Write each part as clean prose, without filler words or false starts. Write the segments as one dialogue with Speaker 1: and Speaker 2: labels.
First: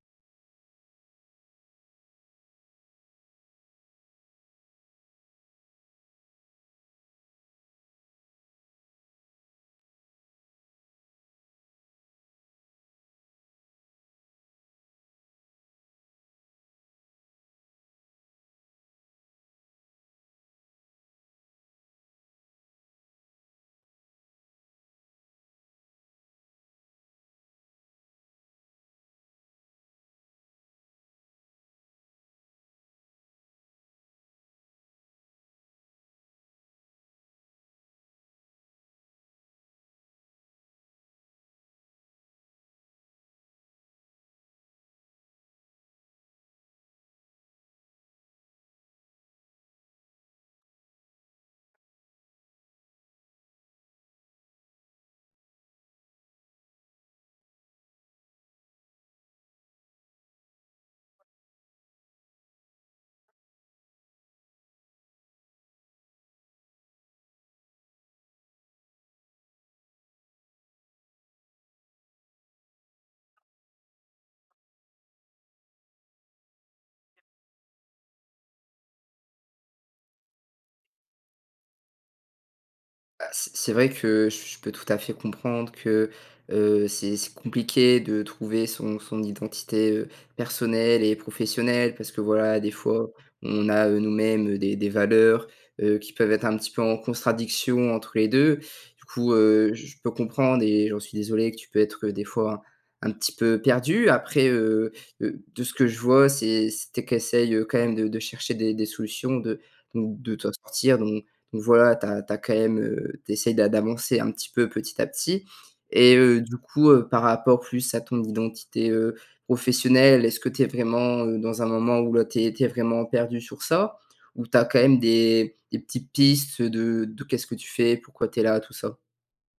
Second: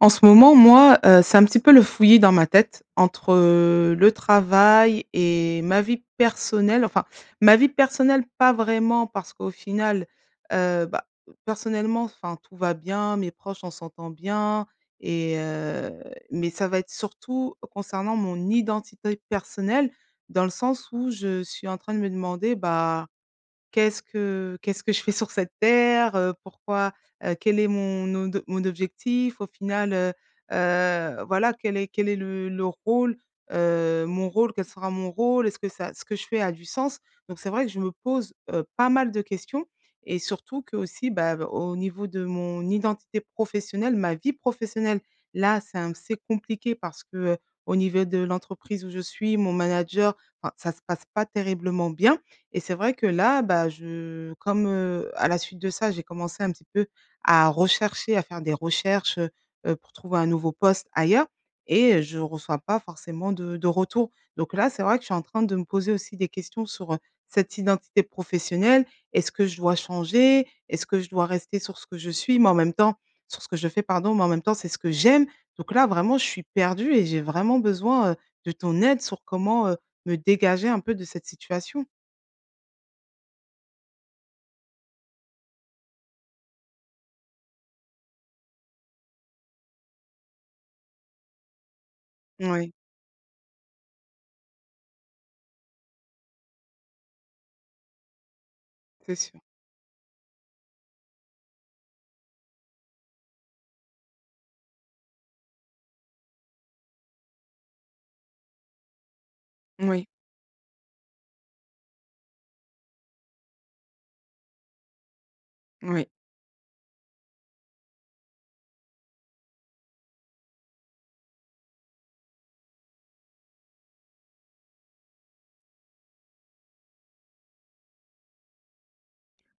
Speaker 1: En ce moment, moi, c'est un petit peu le fouillis dans ma tête entre, le travail et ma vie personnelle. Enfin, ma vie personnelle, pas vraiment parce qu'au final, bah, personnellement, enfin, tout va bien, mes proches, on s'entend bien et mais ça va être surtout concernant mon identité personnelle, dans le sens où je suis en train de me demander, bah, qu'est-ce que je fais sur cette terre? Pourquoi, quel est mon objectif? Au final, voilà, quel est le rôle, mon rôle? Quel sera mon rôle? Est-ce que ça ce que je fais a du sens? Donc c'est vrai que je me pose, pas mal de questions et surtout que aussi au niveau de mon identité professionnelle, ma vie professionnelle, là, c'est compliqué parce que, au niveau de l'entreprise où je suis, mon manager, enfin, ça se passe pas terriblement bien. Et c'est vrai que là, bah, je comme, à la suite de ça, j'ai commencé un petit peu à faire des recherches, pour trouver un nouveau poste ailleurs et je ne reçois pas forcément de retour. Donc là, c'est vrai que je suis en train de me poser aussi des questions sur, cette identité professionnelle. Est-ce que je dois changer? Est-ce que je dois rester sur ce que je suis? Mais en même temps sur ce que je fais, pardon, mais en même temps, c'est ce que j'aime. Donc là, vraiment, je suis perdue et j'ai vraiment besoin, de ton aide sur comment, me dégager un peu de cette situation.
Speaker 2: Bah, c'est vrai que je peux tout à fait comprendre que, c'est compliqué de trouver son identité, personnelle et professionnelle parce que voilà, des
Speaker 1: Ouais.
Speaker 2: fois, on a, nous-mêmes, des valeurs, qui peuvent être un petit peu en contradiction entre les 2. Du
Speaker 1: C'est
Speaker 2: coup,
Speaker 1: sûr.
Speaker 2: je peux comprendre et j'en suis désolé que tu peux être, des fois un petit peu perdu. Après, de ce que je vois, c'était que tu quand même de chercher des solutions, de
Speaker 1: Oui,
Speaker 2: donc de t'en sortir donc voilà, t'as as quand même, tu d'a d'avancer un petit peu petit à petit
Speaker 1: oui.
Speaker 2: et du coup, par rapport plus à ton identité, professionnelle, est-ce que tu es vraiment, dans un moment où là, tu es vraiment perdu sur ça? Ou tu as quand même des petites pistes de qu'est-ce que tu fais? Pourquoi tu es là? Tout ça?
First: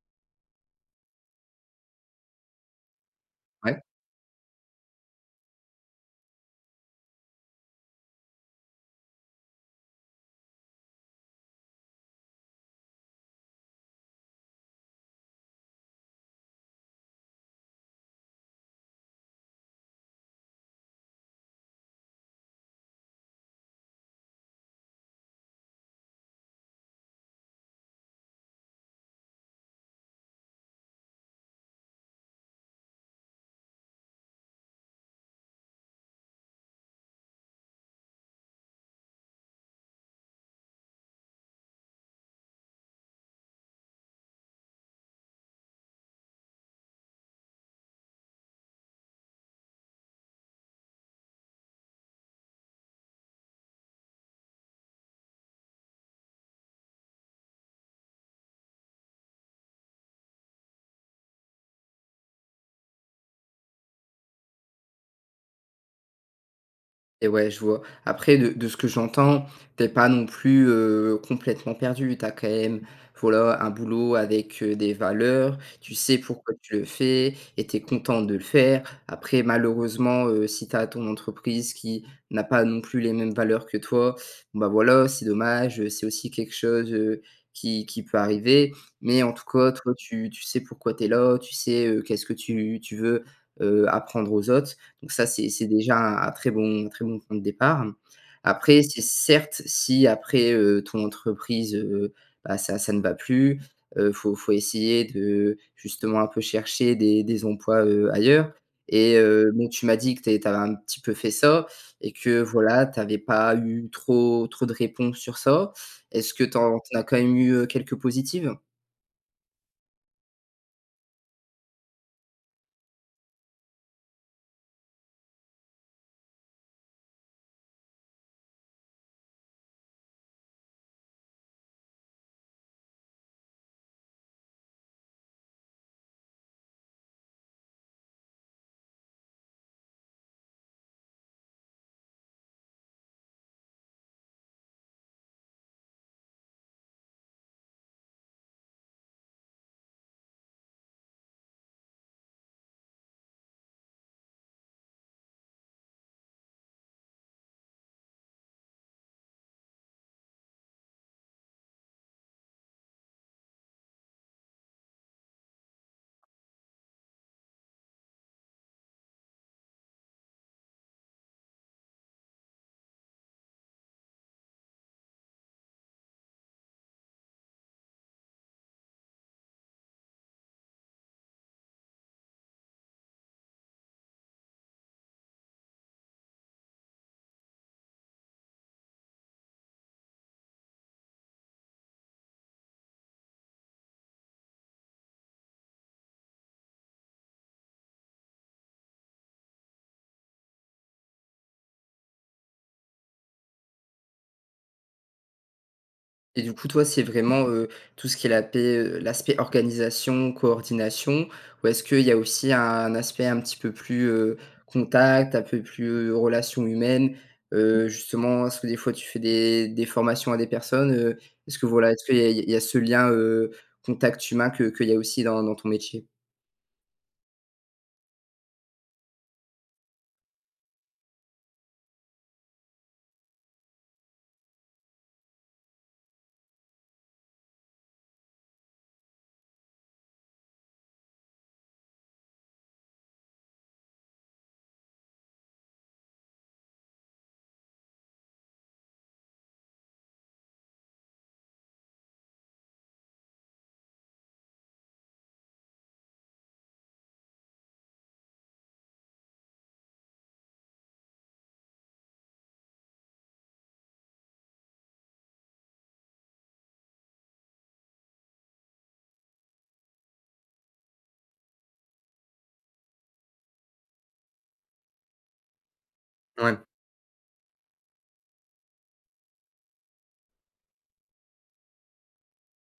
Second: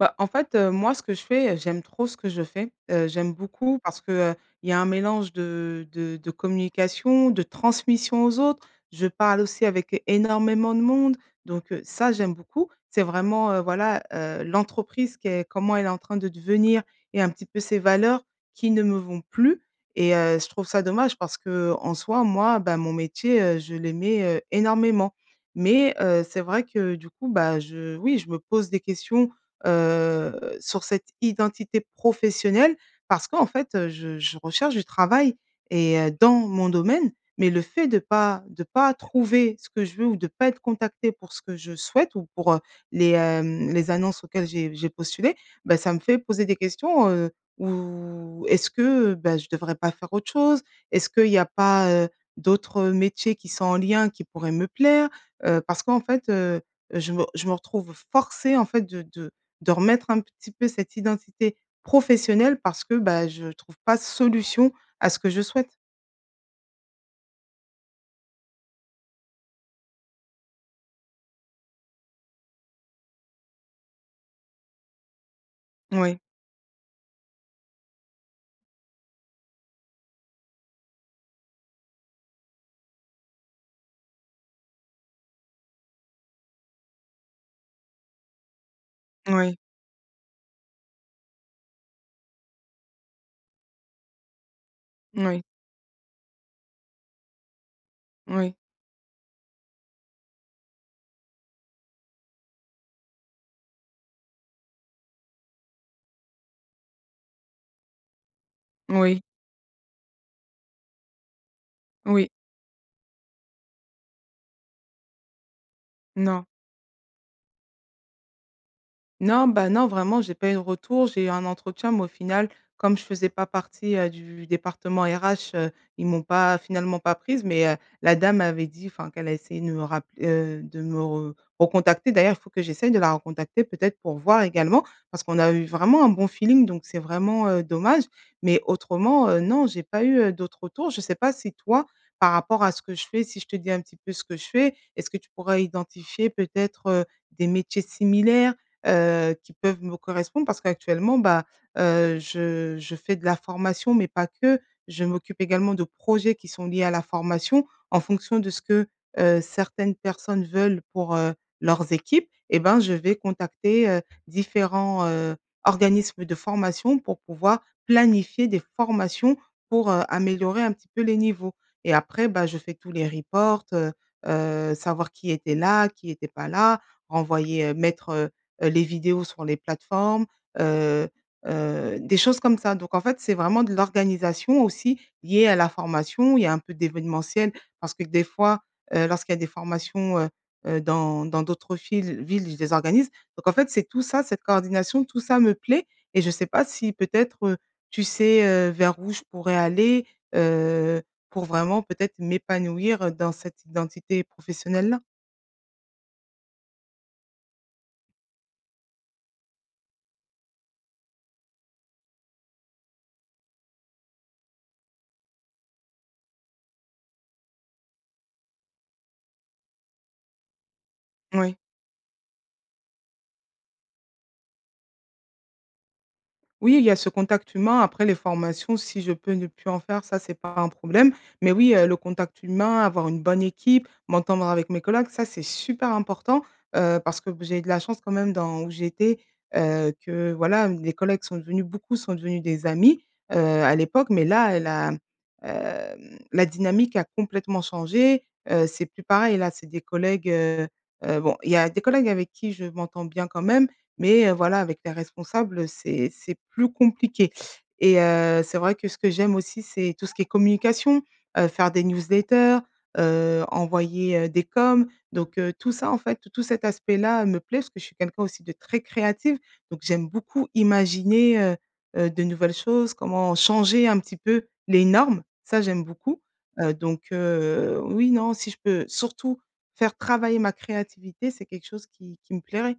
Speaker 1: Bah, en fait, moi, ce que je fais, j'aime trop ce que je fais. J'aime beaucoup
Speaker 2: Ouais.
Speaker 1: parce que, il y a un mélange de communication, de transmission aux autres. Je parle aussi avec énormément de monde, donc ça, j'aime beaucoup. C'est vraiment, voilà, l'entreprise qui est comment elle est en train de devenir et un petit peu ses valeurs qui ne me vont plus et je trouve ça dommage parce que en soi, moi, bah, mon métier, je l'aimais, énormément mais c'est vrai que du coup, bah, je oui, je me pose des questions heu, sur cette identité professionnelle parce qu'en fait, je recherche du travail et dans mon domaine, mais le fait de pas trouver ce que je veux ou de pas être contacté pour ce que je souhaite ou pour, les annonces auxquelles j'ai postulé, ben ça me fait poser des questions, ou est-ce que, ben je devrais pas faire autre chose? Est-ce qu'il y a pas, d'autres métiers qui sont en lien, qui pourraient me plaire? Parce qu'en fait, je me retrouve forcée en fait de remettre un petit peu cette identité professionnelle parce que, bah, je trouve pas de solution à ce que je souhaite.
Speaker 2: Et ouais, je vois. Après, de ce que j'entends, t'es pas non plus, complètement perdu. T'as quand même, voilà, un boulot avec, des valeurs. Tu
Speaker 1: Oui,
Speaker 2: sais pourquoi tu le fais et t'es content de le faire. Après, malheureusement, si t'as ton entreprise qui n'a pas non plus les mêmes valeurs que toi, bon, bah, voilà, c'est dommage, c'est aussi quelque chose, qui peut arriver. Mais en tout
Speaker 1: oui,
Speaker 2: cas, toi, tu sais pourquoi t'es là, tu sais, qu'est-ce que tu veux, apprendre aux autres. Donc ça,
Speaker 1: oui,
Speaker 2: c'est déjà un très bon un très bon point de départ.
Speaker 1: oui,
Speaker 2: Après, c'est certes, si après, ton entreprise, bah, ça ne va plus, faut essayer de justement un peu chercher des emplois, ailleurs et
Speaker 1: oui,
Speaker 2: bon, tu m'as dit que tu avais un petit peu fait ça et
Speaker 1: oui,
Speaker 2: que voilà, tu avais pas eu trop de réponses sur ça. Est-ce que
Speaker 1: non.
Speaker 2: tu en as quand même eu, quelques positives?
Speaker 1: Non, bah, non, vraiment, j'ai pas eu de retour. J'ai eu un entretien, mais au final, comme je faisais pas partie, du département RH, ils m'ont pas finalement pas prise, mais la dame avait dit, enfin, qu'elle a essayé de me rapp de me re recontacter. D'ailleurs, il faut que j'essaye de la recontacter peut-être pour voir également, parce qu'on a eu vraiment un bon feeling, donc c'est vraiment, dommage. Mais autrement, non, j'ai pas eu, d'autres retours. Je sais pas si toi, par rapport à ce que je fais, si je te dis un petit peu ce que je fais, est-ce que tu pourrais identifier peut-être, des métiers similaires, qui peuvent me correspondre parce qu'actuellement, bah, je fais de la formation, mais pas que. Je m'occupe également de projets qui sont liés à la formation en fonction de ce que, certaines personnes veulent pour, leurs équipes et ben, je vais contacter, différents, organismes de formation pour pouvoir planifier des formations pour, améliorer un petit peu les niveaux et après, bah, je fais tous les reports, savoir qui était là, qui était pas là, renvoyer, mettre, les vidéos sur les plateformes, heu des choses comme ça. Donc en fait, c'est vraiment de l'organisation aussi liée à la formation. Il y a un peu d'événementiel parce que des fois, lorsqu'il y a des formations, dans d'autres villes, je les organise. Donc en fait, c'est tout ça, cette coordination, tout ça me plaît et je ne sais pas si peut-être, tu sais, vers où je pourrais aller, euh, pour vraiment peut-être m'épanouir, dans cette identité professionnelle-là.
Speaker 2: Et du coup, toi, c'est vraiment, tout ce qui est la paix, l'aspect organisation, coordination ou est-ce qu'il y a aussi un aspect un petit peu plus, contact, un peu plus, relation humaine? Justement, est-ce que des fois tu fais des formations à des personnes, heu?
Speaker 1: Oui.
Speaker 2: Est-ce que voilà, est-ce qu'il y a ce lien, contact humain que qu'il y a aussi dans dans ton métier?
Speaker 1: Oui, il y a ce contact humain. Après les formations, si je peux ne plus en faire, ça, c'est pas un problème. Mais oui, le contact humain, avoir une bonne équipe, m'entendre avec mes collègues, ça, c'est super important, parce que j'ai eu de la chance quand même dans où j'étais, que voilà, les collègues sont devenus des amis, à l'époque. Mais là, la dynamique a complètement changé, c'est plus pareil. Là, c'est des collègues, bon, il y a des collègues avec qui je m'entends bien quand même, mais voilà, avec les responsables, c'est plus compliqué et c'est vrai que ce que j'aime aussi, c'est tout ce qui est communication, faire des newsletters, envoyer, des coms. Donc tout ça en fait, tout cet aspect-là me plaît parce que je suis quelqu'un aussi de très créative donc j'aime beaucoup imaginer, de nouvelles choses, comment changer un petit peu les normes. Ça, j'aime beaucoup,
Speaker 2: Ouais.
Speaker 1: donc oui, non, si je peux surtout faire travailler ma créativité, c'est quelque chose qui me plairait.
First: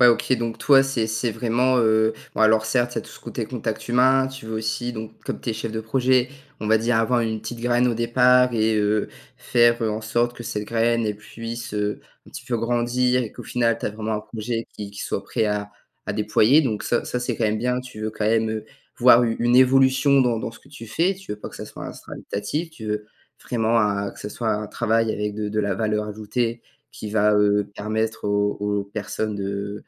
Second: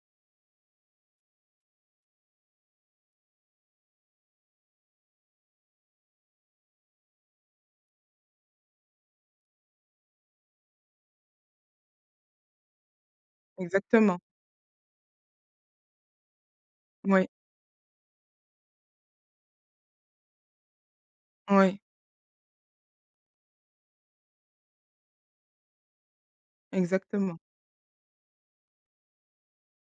Speaker 2: Ouais, OK, donc toi, c'est vraiment, bon alors certes, il y a tout ce côté contact humain, tu veux aussi donc comme tu es chef de projet, on va dire avoir une petite graine au départ et faire, en sorte que cette graine, elle puisse, un petit peu grandir et qu'au final, tu as vraiment
Speaker 1: Exactement.
Speaker 2: un projet qui soit prêt à déployer donc ça,
Speaker 1: Oui,
Speaker 2: c'est quand même bien. Tu veux quand même, voir u une évolution dans ce que tu fais. Tu veux pas que ça
Speaker 1: oui,
Speaker 2: soit instinctif, tu veux vraiment un que ce soit un travail avec de la valeur ajoutée qui va,
Speaker 1: exactement.
Speaker 2: permettre aux personnes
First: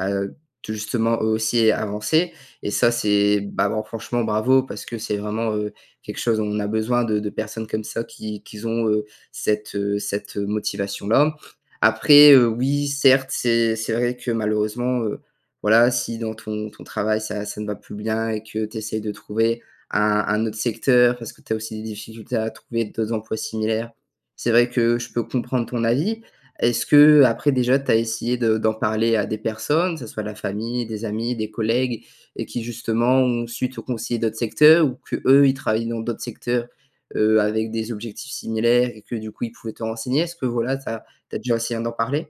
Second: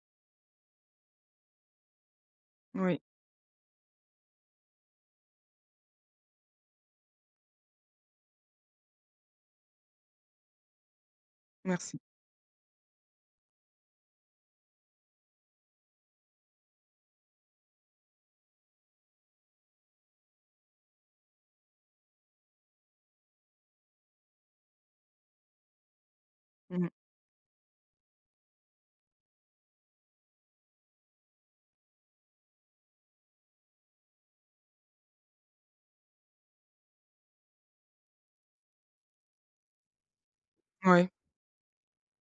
Speaker 2: heu, de justement, eux aussi, avancer et ça,
Speaker 1: Oui,
Speaker 2: c'est bah, bon, franchement, bravo parce que c'est vraiment, quelque chose on a besoin de personnes comme ça qui ont, cette, cette, motivation-là.
Speaker 1: merci.
Speaker 2: Après, oui, certes, c'est vrai que malheureusement, voilà, si dans ton travail, ça ne va plus bien et que tu essayes de trouver un autre secteur parce que tu as aussi des difficultés à trouver d'autres emplois similaires, c'est vrai que je peux comprendre ton avis.
Speaker 1: Mmh
Speaker 2: Est-ce
Speaker 1: mh.
Speaker 2: que après déjà tu as essayé de d'en parler à des personnes, que ce soit la famille, des amis, des collègues et qui justement ont su te conseiller d'autres secteurs ou que eux ils travaillent dans d'autres secteurs, avec des objectifs similaires et que du coup ils pouvaient te renseigner? Est-ce que voilà, tu as
Speaker 1: Ouais.
Speaker 2: tu as déjà essayé d'en parler?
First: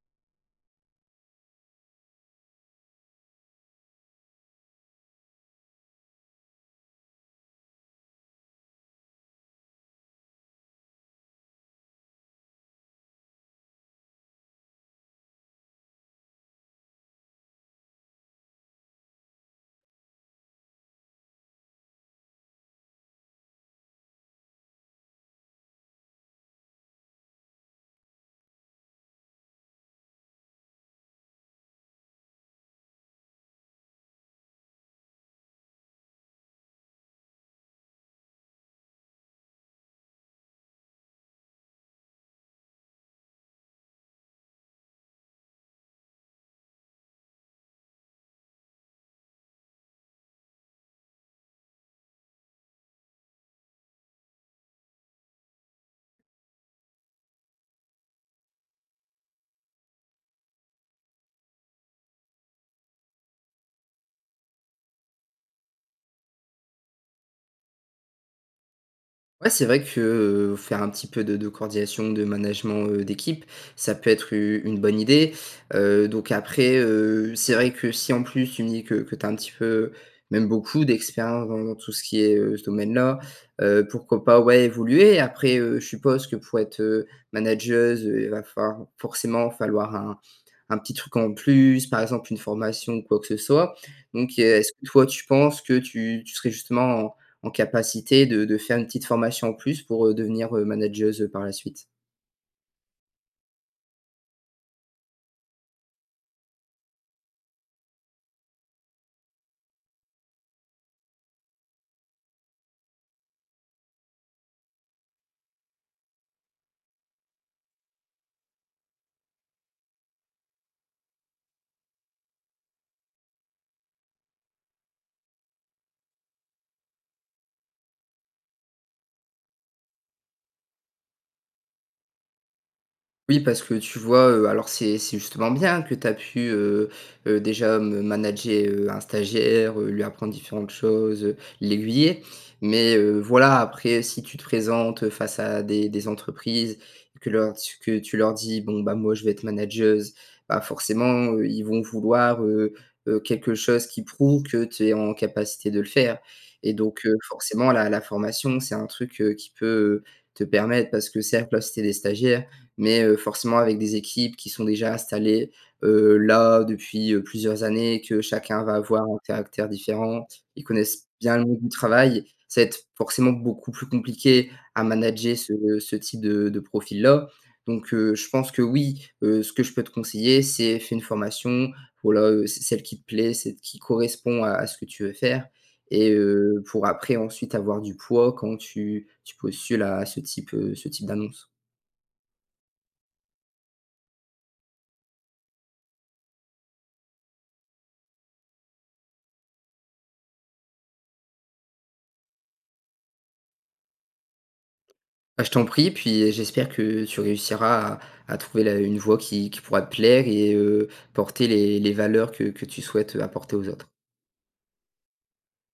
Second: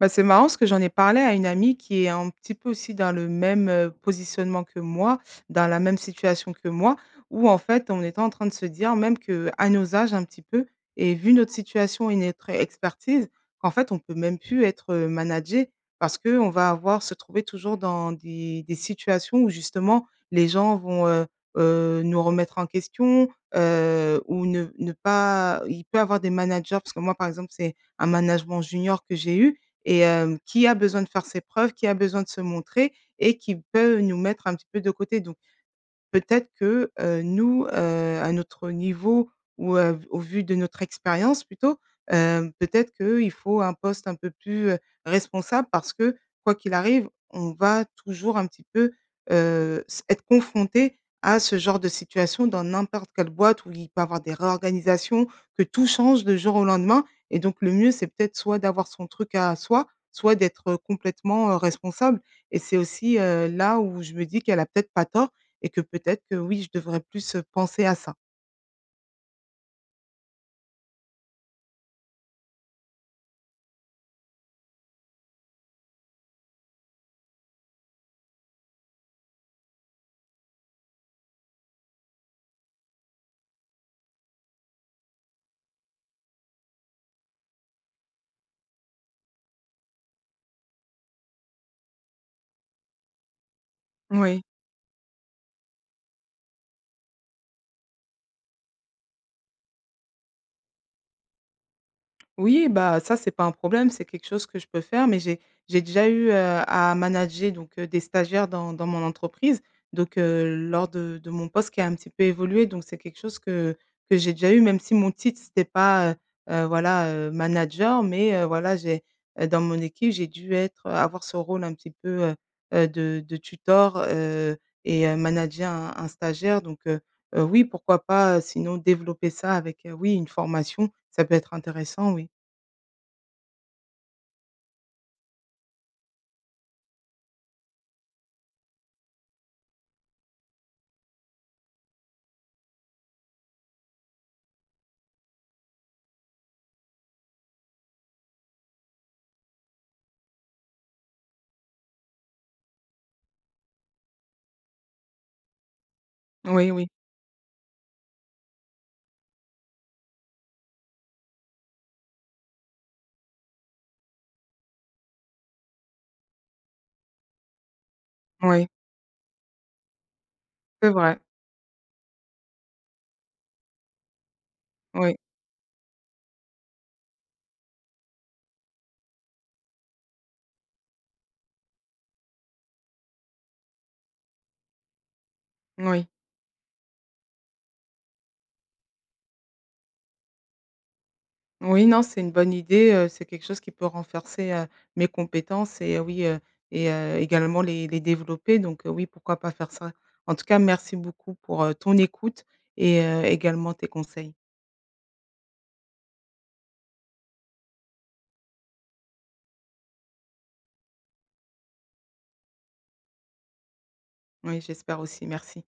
Speaker 1: Bah, c'est marrant parce que j'en ai parlé à une amie qui est un petit peu aussi dans le même, positionnement que moi, dans la même situation que moi, où en fait, on était en train de se dire même que à nos âges un petit peu et vu notre situation et notre expertise, qu'en fait, on peut même plus être, managé parce que on va avoir se trouver toujours dans des situations où justement les gens vont, nous remettre en question, ou ne pas il peut avoir des managers parce que moi, par exemple, c'est un management junior que j'ai eu et qui a besoin de faire ses preuves, qui a besoin de se montrer et qui peut nous mettre un petit peu de côté. Donc peut-être que, nous, à notre niveau ou au vu de notre expérience plutôt, peut-être qu'il faut un poste un peu plus, responsable parce que quoi qu'il arrive, on va toujours un petit peu, s être confronté à ce genre de situation dans n'importe quelle boîte où il peut y avoir des réorganisations, que tout change de jour au lendemain et donc le mieux, c'est peut-être soit d'avoir son truc à soi, soit d'être, complètement, responsable et c'est aussi, là où je me dis qu'elle a peut-être pas tort et que peut-être que oui, je devrais plus, penser à ça.
Speaker 2: Ouais, c'est vrai que, faire un petit peu de coordination, de management, d'équipe, ça peut être u une bonne idée. Donc après, c'est vrai que si en plus tu me dis que tu as un petit peu, même beaucoup d'expérience dans tout ce qui est, ce domaine-là, pourquoi pas, ouais, évoluer. Après, je suppose que pour être, manageuse, il va falloir forcément falloir un petit truc en plus, par exemple une formation ou quoi que ce soit. Donc,
Speaker 1: Oui.
Speaker 2: est-ce que toi tu penses que tu serais justement en capacité de faire une petite formation en plus pour, devenir, manageuse, par la suite.
Speaker 1: Oui, bah, ça, c'est pas un problème, c'est quelque chose que je peux faire, mais j'ai déjà eu, à manager donc des stagiaires dans mon entreprise, donc lors de mon poste qui a un petit peu évolué, donc c'est quelque chose que j'ai déjà eu, même si mon titre, c'était pas, voilà, manager, mais voilà, j'ai, dans mon équipe, j'ai dû être avoir ce rôle un petit peu, de tuteur et manager un stagiaire, donc oui, pourquoi pas, sinon développer ça avec, oui, une formation, ça peut être intéressant, oui.
Speaker 2: Oui, parce que tu vois, alors c'est justement bien que tu as pu, déjà me manager, un stagiaire, lui apprendre différentes choses, l'aiguiller. Mais, voilà, après si tu te présentes, face à des entreprises, que leur que tu leur dis: «Bon, bah, moi je vais être manageuse», bah, forcément, ils vont vouloir, quelque chose qui prouve que tu es en capacité de le faire.
Speaker 1: Oui,
Speaker 2: Et
Speaker 1: oui,
Speaker 2: donc, forcément la formation, c'est un truc, qui peut, te permettre parce que certes là, c'était des stagiaires mais forcément avec des équipes qui sont déjà installées, là depuis, plusieurs années, que chacun
Speaker 1: oui,
Speaker 2: va avoir un caractère différent. Ils
Speaker 1: c'est
Speaker 2: connaissent
Speaker 1: vrai.
Speaker 2: bien le monde du travail. Ça va être forcément beaucoup plus compliqué à
Speaker 1: Oui,
Speaker 2: manager ce type de profil-là. Donc je pense que oui, ce que je peux te conseiller, c'est fais une formation, voilà, c celle qui te plaît, celle qui correspond à ce que tu veux faire
Speaker 1: oui.
Speaker 2: et pour après ensuite avoir du poids quand tu postules à ce type d'annonce.
Speaker 1: Oui, non, c'est une bonne idée, c'est quelque chose qui peut renforcer, mes compétences et oui, et également les développer donc oui, pourquoi pas faire ça? En tout cas, merci beaucoup pour, ton écoute et également tes conseils.
Speaker 2: Bah, je t'en prie, puis j'espère que tu réussiras à trouver la une voie qui pourra te plaire et porter les valeurs que tu souhaites apporter aux autres.
Speaker 1: Oui, j'espère aussi, merci.